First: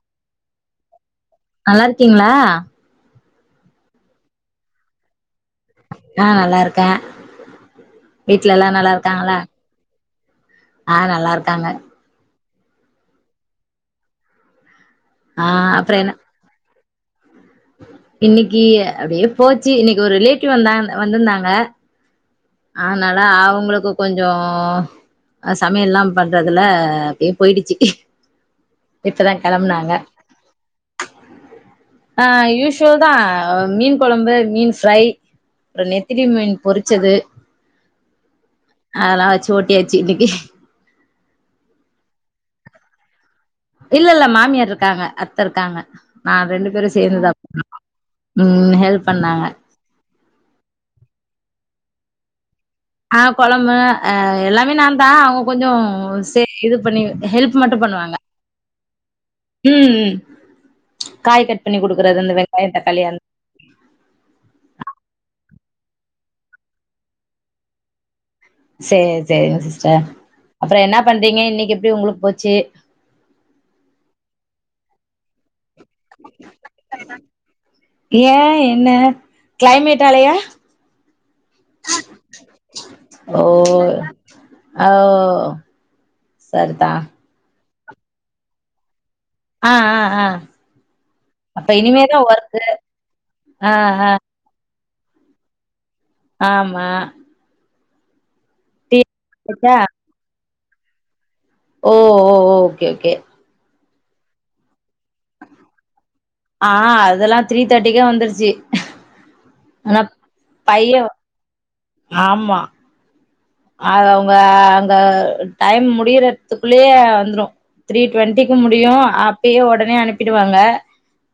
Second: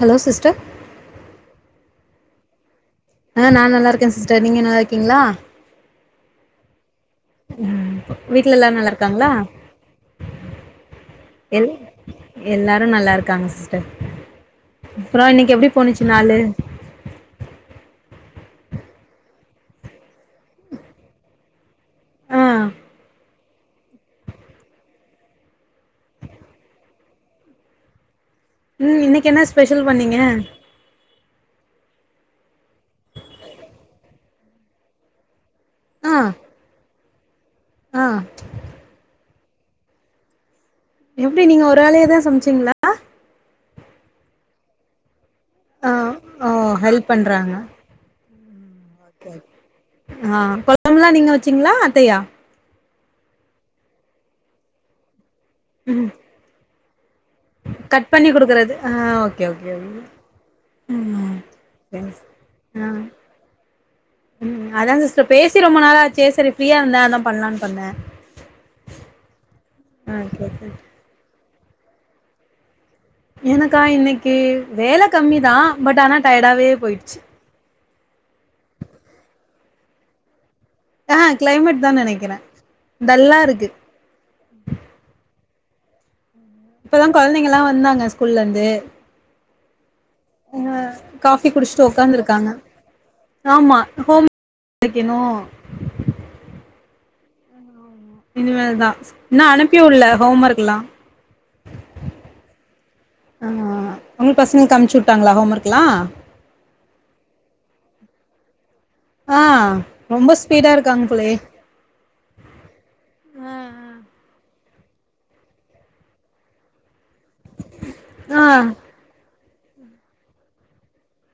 Hello sister நல்லா இருக்கீங்களா ஆஹ நா நல்லா இருக்க சிஸ்டர் நீங்க நல்லா இருக்கீங்களா ஆஹ நல்லா இருக்க வீட்ல எல்லா நல்லா இருக்காங்களா ஆஹ நல்லா இருக்காங்க எல் எல்லாரு நல்லா இருக்காங்க சிஸ்டர் அப்ரோ ஆ இன்னிக்கு எப்டி போணுச்சி நாலு இன்னிக்கி அப்டியே போச்சு இன்னிக்கு ஒரு ரிலேட்டிவ் வந்தா வந்திருந்தாங்க ஆ அது நாலா ஆவும் உங்களுக்கு கொஞ்சோ அ சமையல்லாம் பண்றதுல அப்டியே போயிடுச்சி உம் இன்னிக்கு என்ன ஸ்பெஷல் பண்ணீங்க ஆஹ யூஷ்வல் தா மீன் கொழம்பு மீன் ஃப்ரை அப்புற நெத்திலி மீன் பொரிச்சது ஆஹ ஓட்டியாச்சி இன்னிக்கி எப்டி நீங்க ஒராளேதா சமச்சீங்ளா இல்ல இல்ல மாமியார் இருக்காங்க அத் த இருக்காங்க ஆ நா ஓ ரெண்டு பேரு ஹெல்ப் சேந்துதா பண்றாங்க பண்ணோ உம் ஹெல்ப் பண்ணாங்க சீங்ளா அத்தையா ஆஹ கொழம்பு அ எல்லாமே நா தா அவ கொஞ்சோ பண்ணி ஹெல்ப் மட்டும் கட் பண்ணுவாங்க. பண்ணி குடுக்குறது ஓகே ஓகே ம் ம். காய் கட் பண்ணி குடுக்குறது இந்த வெங்காயோ தக்காளி அந் அத பேசி ரொம்ப நாள் ஆச்சே செரி ஃப்ரியா இருந்த அதா பண்ணலான்னு பண்ன சேரி சேரிங்க சிஸ்டர் கேக்கு அப்புறம் என்ன பண்றீங்க இன்னிக்க எப்டி உங்களுக்கு போச்சு எனக்கா இன்னிக்கு வேலை கம்மிதா ஏ என்ன கிளைமேட் ஆலையா ஆஹ் கிளைமேட் தா நெனைக்கிற டல்லா ஓ இருக்கு ஓ சரிதா இப்பதா கெழந்தைங்கல்லாம் வ வந்தாங்க ஸ்கூல்லருந்து ஆஹ் ஆஹ் ஆஹ் காஃபி அப்ப குடிச்சுட்டு இனிமேதா உக்காந்துருக்காங்க ஒர்க்கு ஆஹ் ஆஹ் க்கினு ஆமா இனிமேல்தா டீ இன்னோ குடிச்சாச்சா? அனுப்பி உள்ளல ஹோம் ஒர்க் லாம் ஓ ஓ ஓகே ஓகே உங்க பசங்கக்கு அமிச்சுட்டாங்களா ஹோம் ஒர்குலா ஆஹ் அதெல்லா த்ரீ தேர்ட்டிக்கே வந்துருச்சு ஆஹ் ஆனா ரொம்ப ஸ்பீடா பைய இருக்காங்க போலயே ஆமா அது அவங்க அங்க டைம் முடியறதுக்குள்ளயே வந்துரு த்ரீ ஆ டுவெண்டிக்கு முடியு அப் அப்பயு ஒடனே அனுப்பிடுவாங்க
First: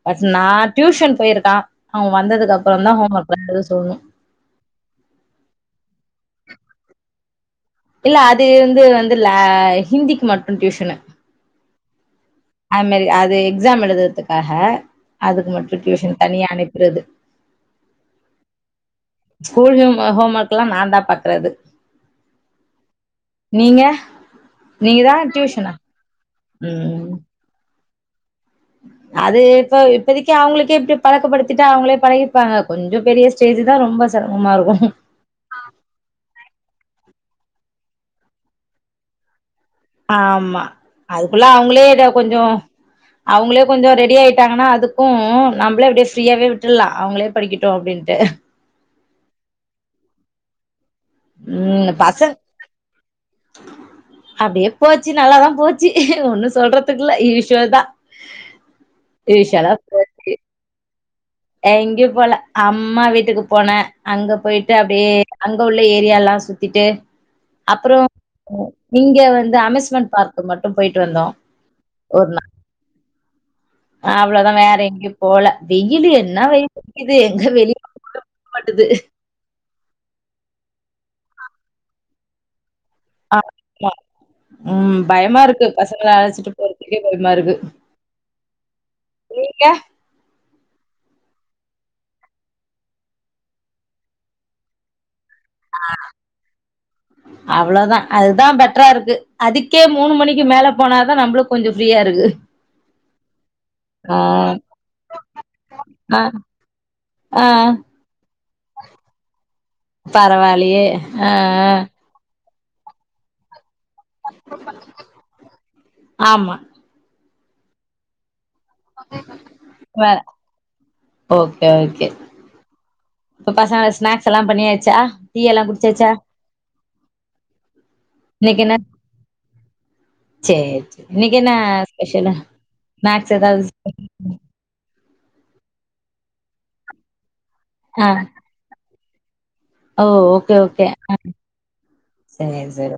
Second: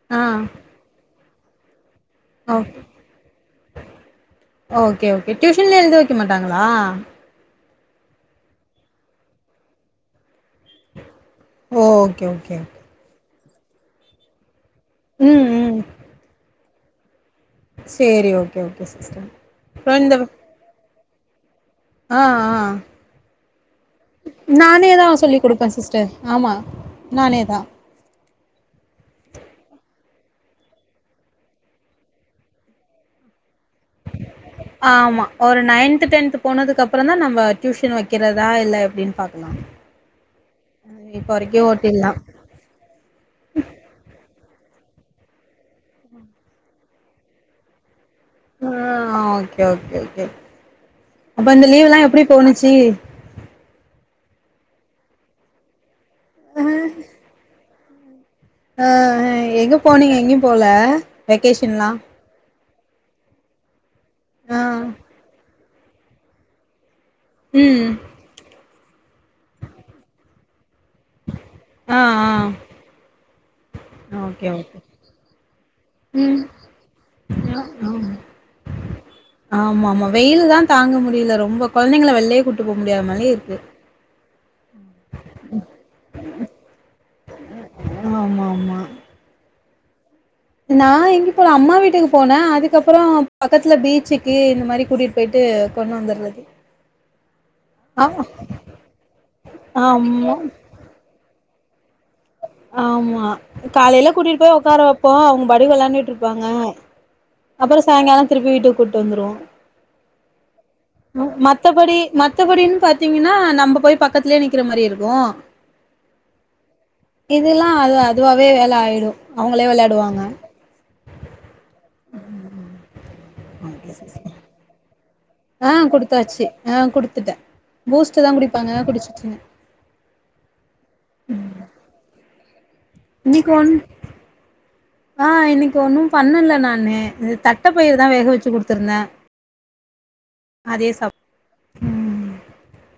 பட் நா டியூஷன் பொயிருக் தா ஓ சொல்ணு ஓகே ஓகே டியூஷலே எழுத வைக்க மாட்டாங்களா இல்ல அது வந்து வந்து ல ஹிந்திக்கு மட் டியூஷனு ஓ ஓகே ஓகே ஓகே அந்மாரி அது எக்ஸாம் எழுதருதுக்காக ம் அதுக்கு ம் மட்டு டியூஷன் தனியா அனுப் இந்த இது சேரி ஓகே ஓகே சிஸ்டர் இப்போ இந்த பற்றது ஆ ஆ நானேதா நீங்கதா சொல்லி குடுப்பே டியூஷனா சிஸ்டர் ஆமா ம் நானே தா அது இப்போ இப்பொதிக்கு அவுங்குளுக்கே இப்டி பழக்கபடுத்திடா அவுங்களே பழகிப்பாங்க கொஞ்ஜோ பெரிய ஸ்டேஜ் தா ரொம்ப சிரமமா இருக்கு ஆமா ஒரு நைன்து டென்து போனது கப் அப்றோ தா நம்ப டியூஷன் வக்கிறதா இல்ல எப்டினு பாக்கலா ஆமா இப்ப அதுக்குள்ள வரைக்கு அவுங்களே எதோ ஓட்டிலா கொஞ்ஜோ அவுங்களே கொஞ்ஜோ ரெடி ஆயிட்டாங்கனா அதுக் க்கூ நம்ளே அப்டியே ஃப்ரீயாவே விட்டுர்லா அவுங்ளே படிகிட்டு அப்டீன்ட்டு ஆஹ் ஓகே ஓகே ஓகே அப்பெ இந்தெ ம் லீவ்லா எப்டி பசங் போணுச்சீ அப்டியே போச்சி நல்லாதா போச்சி ஒன்னு சொல்றதுகில்ல ஈஸியாதா அ அ எங்க போனீங்க எங்கெயு போல வெக்கேஷன்லா எங்கியு போல அம்மா வீட்டுக்கு போனே அங்க ஆ போய்ட்டு அப்டியே அன்ட் அங்க உள்ள ஏரியால்லா சுத்திட்டு ம் அப்பறோ நீங்க வந்து அமேஸ்மண்ட் பார்க் மட் டும் போயிட்டு வந்தோ ஆ ஒர் நா அ ஆ ஓகே அவ்ளோதா வேற ஓகே எங்கியு போல வெயிலு எ என்ன வெயிலு அடிக்குது எங்க வெளி ஆ [unintelligible] மாட்டுது ஆமா ஆமா வெயில்தா தாங்க முடியல ரொம்ப கொழந்தங்கள வெள்ளயே கூட் ஆ மா உம் பயமாருக்கு பசங்கள அழச்சுட்டு போறதுக்கு [unintelligible] மருகு ஆமா ஆமா நீங்க நா எங்கியு போல அம்மா வீட்டுக்கு போனே அதுக்கப்பறோ பகத்துல பீச்சுக்கு இந்த மாரி கூடிட் ஆ அவ்ளோதா ஆ அதுதா பெட்டரா இருக்கு அதுக்கே மூணு ஆமா மணிக்கி மேல போனாதா நம்மளுக் கொஞ்சோ ஃப்ரீயாருக்கு ஆமா காலையில கூட்டிட்டு போய் உக்கார வப்போ அவுங் பாட்டுக் ஆ வெளாண்டுட்ருப்பாங்க ஆ அப்றோ சாய்ங்காலோ திருப்பி வீட்டுக் கூட்டுட் வந்துருவோ பரவாலையே ஆ ஆ மத்தப் படின்னு பாத்தீங்கன்னா நம்போ போய் பக்கத்துலையே நிக்கிற மாரி இருக்கு ஆமா இதுல்லா அது அதுவா வேல ஆயிரும் அவுங்களே வேற வெளையாடுவாங்க ஓகே ஓகே இப்ப பசங்க ஸ்நாக்ஸ் எல்லா பண்ணியாச்சா டீ எல்லா ஆ குடிச்சாச்சா குடுத்தாச்சு ஆ குடுத்துட்டே பூஸ்ட் தா இன்னைக்கு என்ன குடிப்பாங்க் குடிச்சுட்டுங்க சேரி சேரி இன்னைக்கி என்ன ஸ்பெஷலு மேக்ஸ் இன்னைக்கு எதாவது ஒன் [unintelligible] ஆ இன்னைக்கு ஒன்னும் பண்ணல நானு இது தட் தட்ட பயிறு தா வேக வச்சு குடுத்துருந்தே அ ஓ ஓகே ஓகே அதே சாப் சேரி சேரி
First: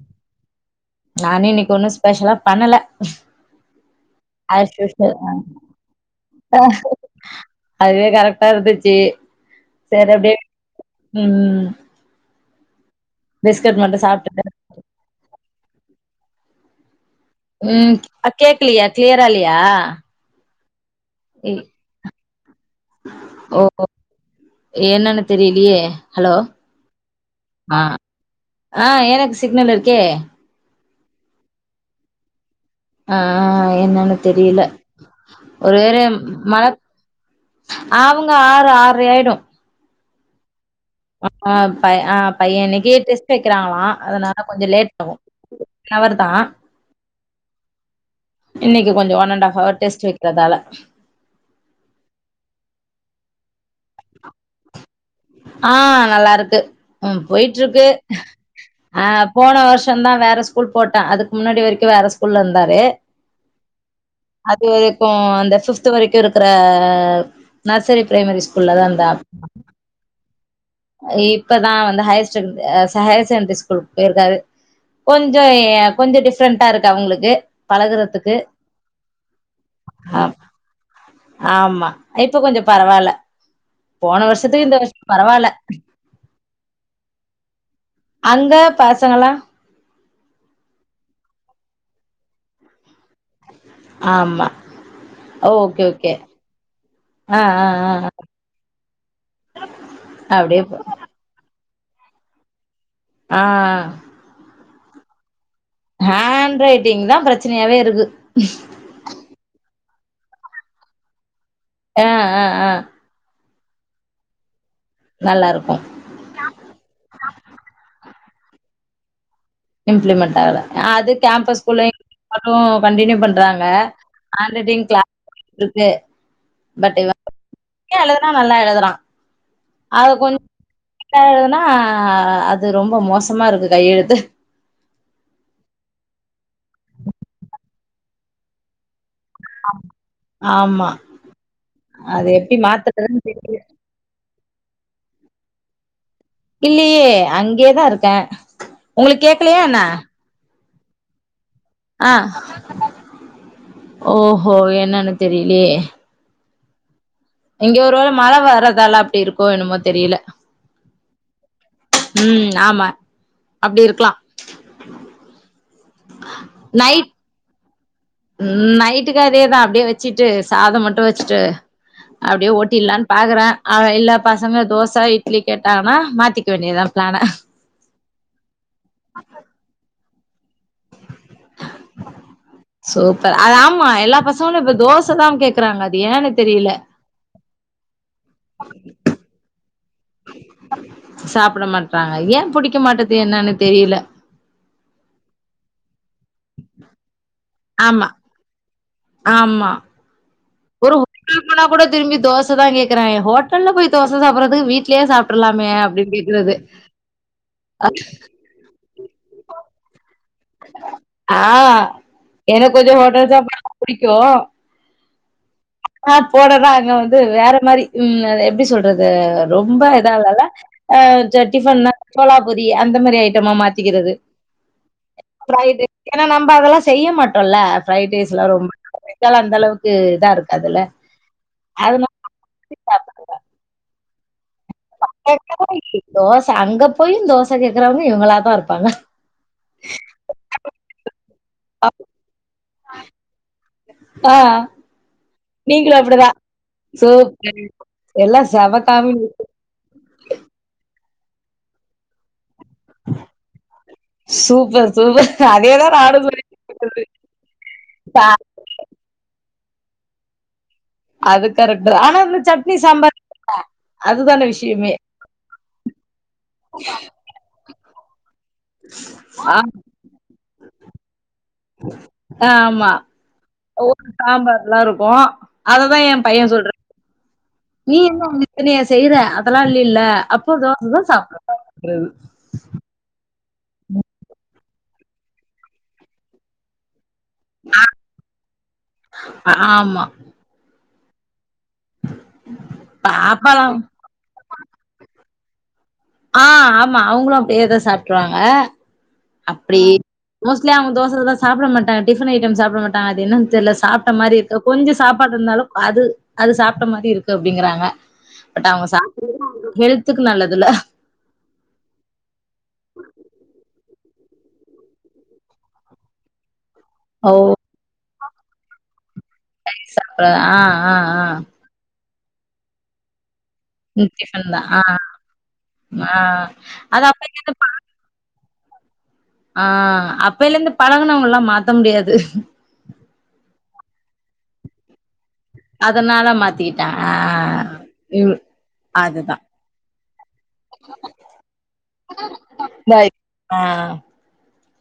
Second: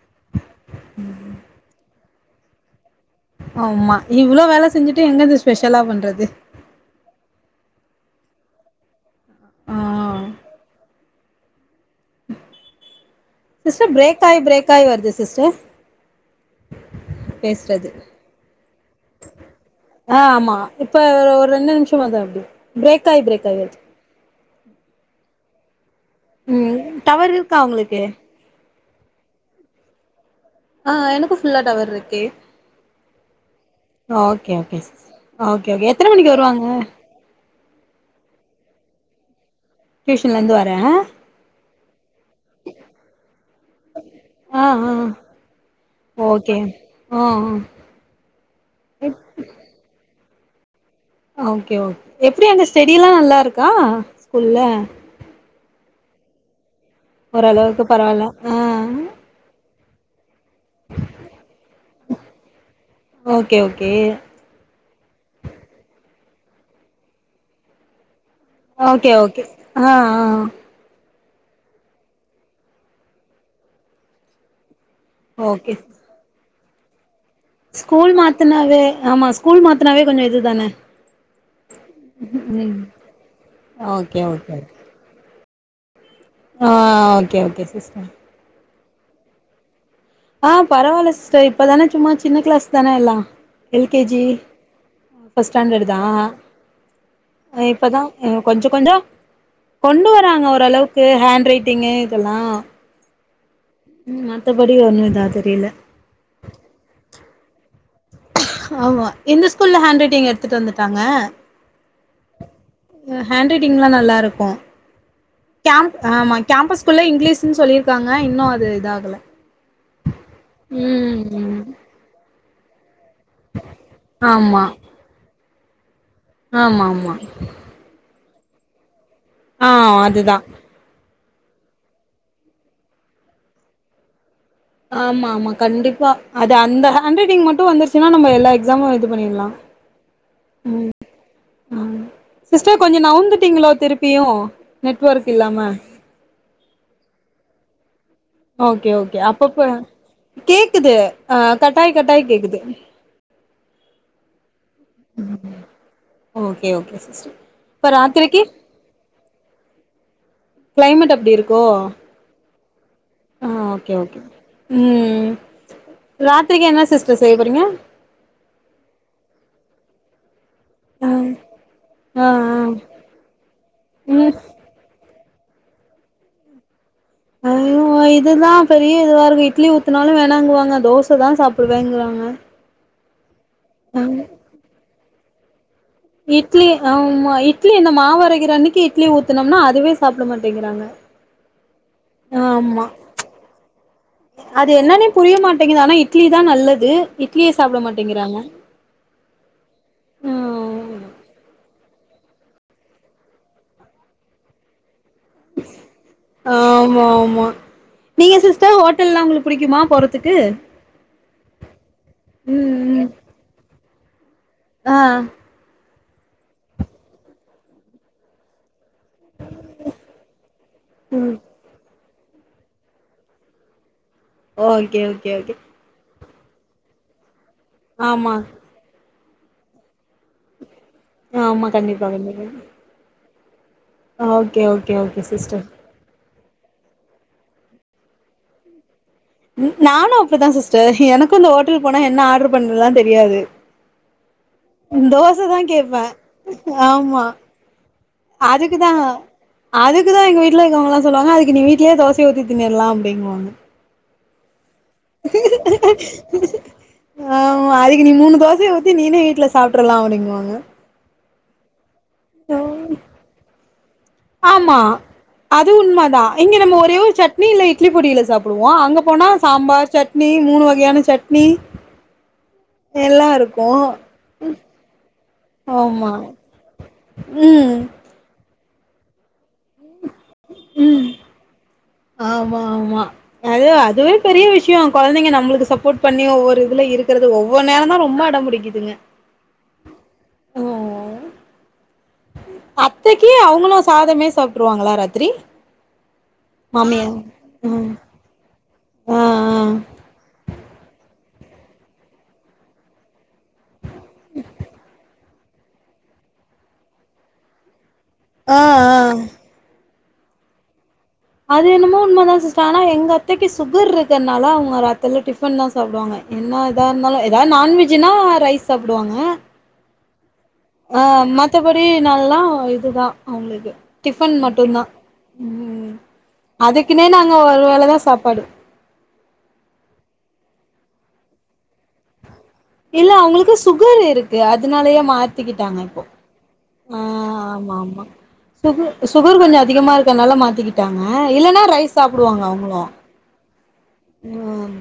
நானே இன்னைக்கு ஒன்னு ஸ்பெஷலா பண்ணல ஆமா இவ்வளவு வேல ஆஸ் செஞ்சுட்டு யூசுவல் எங்கந்து ஆ ஸ்பெஷலா பண்றது அதுவே கரெக்டா இருந்துச்சு ஆ சரி அப்டெ உம் சிஸ்டர் பிரேக் ஆயி சாப்ட்டுட்டு பிரேக் ஆயி வருது சிஸ்டர் பேசுறது உம் கேக்கலையா கிளியரா இல்லியா ஆ ஆமா இப்ப ஒரு ரெண்டு நிமிஷமாதா அப்டி பிரேக் ஆயி பிரேக் ஆயி ஓ வருது என்னன்னு தெரில யே உம் டவரு இருக்கா உங்களுக்கு ஆஹ் எனக்கு சிக்னல் இருக்கே ஆஹ் எனக்கும் ஃபுல்லா டவர் இருக்கே ஆஹ் என்னன்னு ஓகே தெரியல ஓகே சிஸ் ஓகே ஒரு ஓகே வேற எத்தன மணிக்கு மழ வருவாங்க அவங்க ஆறு ஆர்றை ஆயிடும் டியூஷன்லந்து வ ஆ ப ஆ பையன் இன்னைக்கு டெஸ்ட் வைக்கிறாங்களா அதனால ஆ கொஞ்சம் ஆ லேட் ஆவு ஒன் ஹவர் தா ஆஹ் ஆஹ் இன்னைக்கு கொஞ்சம் one and half hour test வை கிறதால ஓகே ஓகே எப்படி அங்க ஸ்டடி எல்லா நல்லா இருக்கா ஸ்கூல்ல ஆஹ் நல்லா இருக்கு உம் போயிட்டு ஓரளவுக்கு இருக்கு பரவால்ல ஆ ஆஹ் போன வருஷ் சந்தா வேர ஸ் கூல் போட்டா அதுக்கு முன்னாடி வரைக்கு வேற ஸ்கூல்ல இருந்தாரு ஓகே ஓகே அது வரைக்கு அந்த ஃபிஃப்த் வரைக்கு இருக் க்ற நர்சரி பிரைமரி ஸ்கூல்ல தான் ஓகே ஓகே ஆஹ் ஆஹ் ஆஹ் இப்பதா வந்து ஹையர் ச அ ஹையர் செகண்டரி ஸ்கூல்க்கு போயிருக்காரு கொஞ்சோ ஓகே அ கொஞ்சோ டிஸ் ஃப்ரண்டா இருக்கு அவங்களுக்கு ஸ்கூல் பழகுறதுக்கு. மாத்துனவே ஆமா ஸ்கூல் மாத்துனவே ஆ கொஞ்சோ இது தான ஆமா. இப்ப கொஞ்சம் உம் பரவால்ல. ஆஹ் ஓகே போன ஓகே வருஷத்துக்கு இந்த வருஷம் பரவால்ல ஆஹ் ஓகே ஓகே சிஸ் அந்த பசங்களா ஆஹ் பரவால சிஸ்டர் இப்பதான சும்மா சின்ன கிளாஸ் தான எல்லா ஆஹ் எல் கே ஜி ஆமா ஃபர்ஸ்ட் ஓகே ஸ்டேண்டர்ட் தா ஓகே ஆ ஆ ஆ இப்ப தா ஆ. உம் கொஞ்சோ கொஞ்சோ கொண்டு வராங்க அப்டியே போ ஓரளவுக்கு ஹாண்ட் ரைட் ட்டீங்க இதெல்லா ஆஹ் படி ஒணும் இதா தெரியில ஹாண் ரைட்டிங் தா ப்ரச்சனையாவே இருக்கு ஆமா இந்த ஸ்கூல்ல ஹாண்ட்ரைட் டிங் எடுத்துட்டு வந்துட்டாங்க ஆஹ் ஆஹ் ஆஹ் டிங்லா நல்லா இருக்கு இருக்கு கேம் ஆமா கேம்பஸ்குள்ள இங்கிலீஷ்ன்னு சொல்லிருக்காங் ஆஹ் இன்னோ அது இதாகளா இம்ப்ளிமெண்டட் ஆகல அது கேம்பஸ் குள்ள அதும் கண்டியூ பண்றாங்க ஹாண்ட் ரைட்டிங் கிளா இருக்கே ஆம்மா ம்மா [unintelligible] நல்லா எழதுறா அத கொஞ் அதுதா ல்லா எழுதுனா அது ரொம்போ மோசமா இருக்கு கையெழுத்து ஆமா ம்மா கண்டிப்பா அது அந்த ஹாண்ட் ரைட்டிங் மட்டு வந்துரிச்சின்னா நம்ம எல்லா எக்ஸாமு இது பண்ணிற்லா ஆமா உம் ஆஹ் அது எப்டி சிஸ்டர் கொஞ்சோ மாத்துறதுன்னு தெரியல நவுந்திட்டீங்களோ திருப்பியு நெட்வொர்க் இல்லாம இல்லியே அங்கேதா இருக் கன் உங்ளுக் கேக்லியா என்ன குது ஆஹ் கட்டாய் கட்டாய் கேக்குது ஓ ஓ என்னன்னு தெரியிலியே ஓகே ஓகே சி இங்க ஒருவேள மழ வர்றதால அப்டி இருக்கு கோ என்னமோ தெரியில கிளைமேட் அப்டி இருக்கோ ஆமா ஆஹ் அப்படி ஓகே இருக்கலாம் ஓகே உம் ராத்ரிக்கி என்ன சிஸ்டர் செய்ய போறீங்க உம் நைட்டுக்கு அதே தா அப்டியே வச்சிட்டு சாதம் மட்டு ஆ வச்ட்டு ஆ அப்டியே ஓட்டிலான்னு பாகுறேன் அவ இல்ல ம் பசங்க தோச இ ட்லி கேட்டாங்ன்னா மாத்திக்க வேண்டியதா ஆஹ் ஓ இதுதா பெரிய இதுவா இருக்கு இட்லி ஊத்துனாலும் வே ணாங்குவாங்க தோச தா சாப்டுவேங்குறாங்க சோ ச அது ஆமா எல்லா பசங்களு இப்ப தோஸ் ச தாங் கே இட்லி ஆமா இ ட்லி இந்த மா வரைகிற அன்னக்கி இட்லி ஊத்துனோம்னா அதுவே சாப்ட மாட்டேங்கிறாங்க றாங்க ஏன் புடிக்க ஆமா மாட்டது என்னான்னு தெரியிலெ அது என்னன்னே புரிய மாட்டேங்குது ஆனா இட்லி தா நல்லது இட்லியே சாப்ட ஆமா மாட்டேங்கிறாங்க ஆமா ஒரு ம் ஹோட்டல் போன கூட திரும்பி தோச தா கேக்குறங்கெ ஹோட்டல்ல போய் தோச சாப்புறத்துக்கு வீட்லெயே சாப் ஆமா ம்மா நீங்க சிஸ்டர் ஹோட்டல்லா உங்களுக் புடிக்குமா போறத் ஆ எனக்கு ம் கொஞ்ஜோ ம் ஹோட்டல் சாப்பாடு தா பிடிக்கும் ஆ ஆ போடத அங்க வந்து வேற மாரி எப்டி சொல்றது ரொம்ப இதால்லல டிஃவன் சோலாபூரி அந்த மாரி ஐட்டமா மாத்திக்கிறது ஓகே ஓகே ஓகே ஏனா நம்ம அதெல்லாம் செய்ய மாட்டோம் இல்ல ஃப்ரைட் ரைஸ் ஆமா எல்லாம் ரொம்ப நல்ல அந்த அளவுக்கு இதா இருக்கு அதுல ஆமா கண்டிப்பா கண்டிப்பா ஆ okay okay okay sister dosa அங்க போயும் தோச கேக்குறாங்க இவுங்களா தா இருப்பாங்க இப்ப அந்த ஹோட்டல் போனா என்ன ஆர்டர் பண்ணலானு தெரியாது ஆ தோசைதா கேப்ப, நீங்களு அப்டிதா ஆமா சூப்பர். எல்லா செம அதுக்குதா காமெடி. அதுக்குதா எங்க வீட்ல எங்க அம்மாலா சொல்லுவாங்க அதுக்கு நீீ வீட்லயே தோசைய ஊத்தி திண்ணட்லா அப்டிங்குவாங்க சூப்பர் சூப்பர். அதேதான் நானும் சொல்லிட்ருக்கறது. ஆமா அதுக்கு நீ அ மூணு தோசைய ஊத்தி நீனே வீட்ல சாப்ட்றல்லா அப்டிங்குவாங்க அது கரெக் டுதா ஆனா அந்த சட்னி சாம்பார் அது தான விஷயமே இங்கெ நம்ம ஒரே ஒரு சட்னி இல்ல இட்லி பொடியில சாப்புடுவோ அங்க போனா ஆ சாம்பார் சட்னி மூணு வகையான சட்னி ஆமா. எல்லா இருக்கு அததா ஆமா எம் பைய சொல்ற ம் நீ என்ன [unintelligible] னியா செய்ற அதெல்லா இல்லீல அப்போ தோசதா சாப்டனு ஆமா ஆமா அது அதுவே பெரிய விஷயோ கொழந்தைங்க நம்முளுக்கு சப்போட் பண்ணி ஒவ்வொரு இதுல இரு க்குறது ஒவ்வொர் நேரந்தா ரொம்ப அடம் புடிக்கிதுங்க ஆமா. ம் [unintelligible] அத்தக்கி பாப்பாலாம் அவுங்களு சாதமே சாப்ட்ருவாங்களா ராத்ரி ஆ ஆமா அவுங்குளு அப்டியே தா ம் சாப்ட்ருவாங்க ஆ அப்டி மோஸ்ட்லி அவங்க தோ சலா சாப்பட மாட்டாங்க டிஃபன் ஐட்டம் சாப்பட மாட்டாங்க அது என்னன் தெர்ல சாப் ட்ட மாரி இருக் கொஞ்ச சாப் பாடு இருந்தாலு அது அது சாப்ட்ட மாரி இருக்கு அப்டிங்கறாங்க ஆ ஆ பட் அவங்க ஆ சாப் [inaudible] ஹெல்த் ஹெல்த்துக்கு நல்லதில்ல அதென்னமோ உண்மதா சிஸ்டர் ஆனா எங்க அத்தைக்கு சுகர் இருக் கனால அவங்க ராத்திரில டிஃபன்தா சாப்டுவாங்க என்னா எதா இருந்தாலு ஓ எதா நான்வெஜ்ஜுன்னா ரைஸ் சாப்புடுவாங்க சா ஆ ஆ ஆ நல்லா இதுதா அவங்களுக்கு ம் டிஃபன் தா ஆ மட்டுந்தா ம் ஆ அது அதுக்குனே அப்பைல நாங்க இருந்து ஒரு பழ வேலதா சாப்பாடு ஆ அப்பிலந்து பழகுனவங்கெல்லா மாத்த முடியாது இல்ல அவுங்களுக்கு சுகர் இருக்கு அதனாலயா மாத்திகிட்டாங்க இப்போ அதனால ஆ மாத்திக்கிட்டாங்க ஆமாமா இவ் சுகர் அதுதா சுகர் கொஞ்சோ அதிகமா இருக்கனால மாத்திகிட்டாங்க இல்லனா ரைஸ் சாப்டுவாங்க அவுங்களு இந்த ம்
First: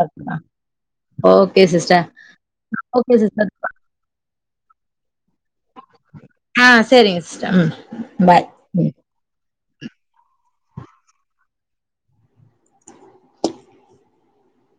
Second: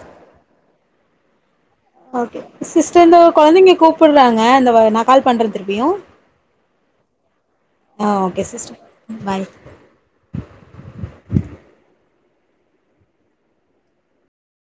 அதுக்குதா ஓ ஓகே சிஸ்டர் இந்த கொழந்தைங்க கூப்டுறாங்க எ இந்த வ எனா கால் பண்ற திருப்பியு ஆ சரிங்க சிஸ்டர் ம் ஆ ஓகே பாய் சிஸ்டர் ம் பாய்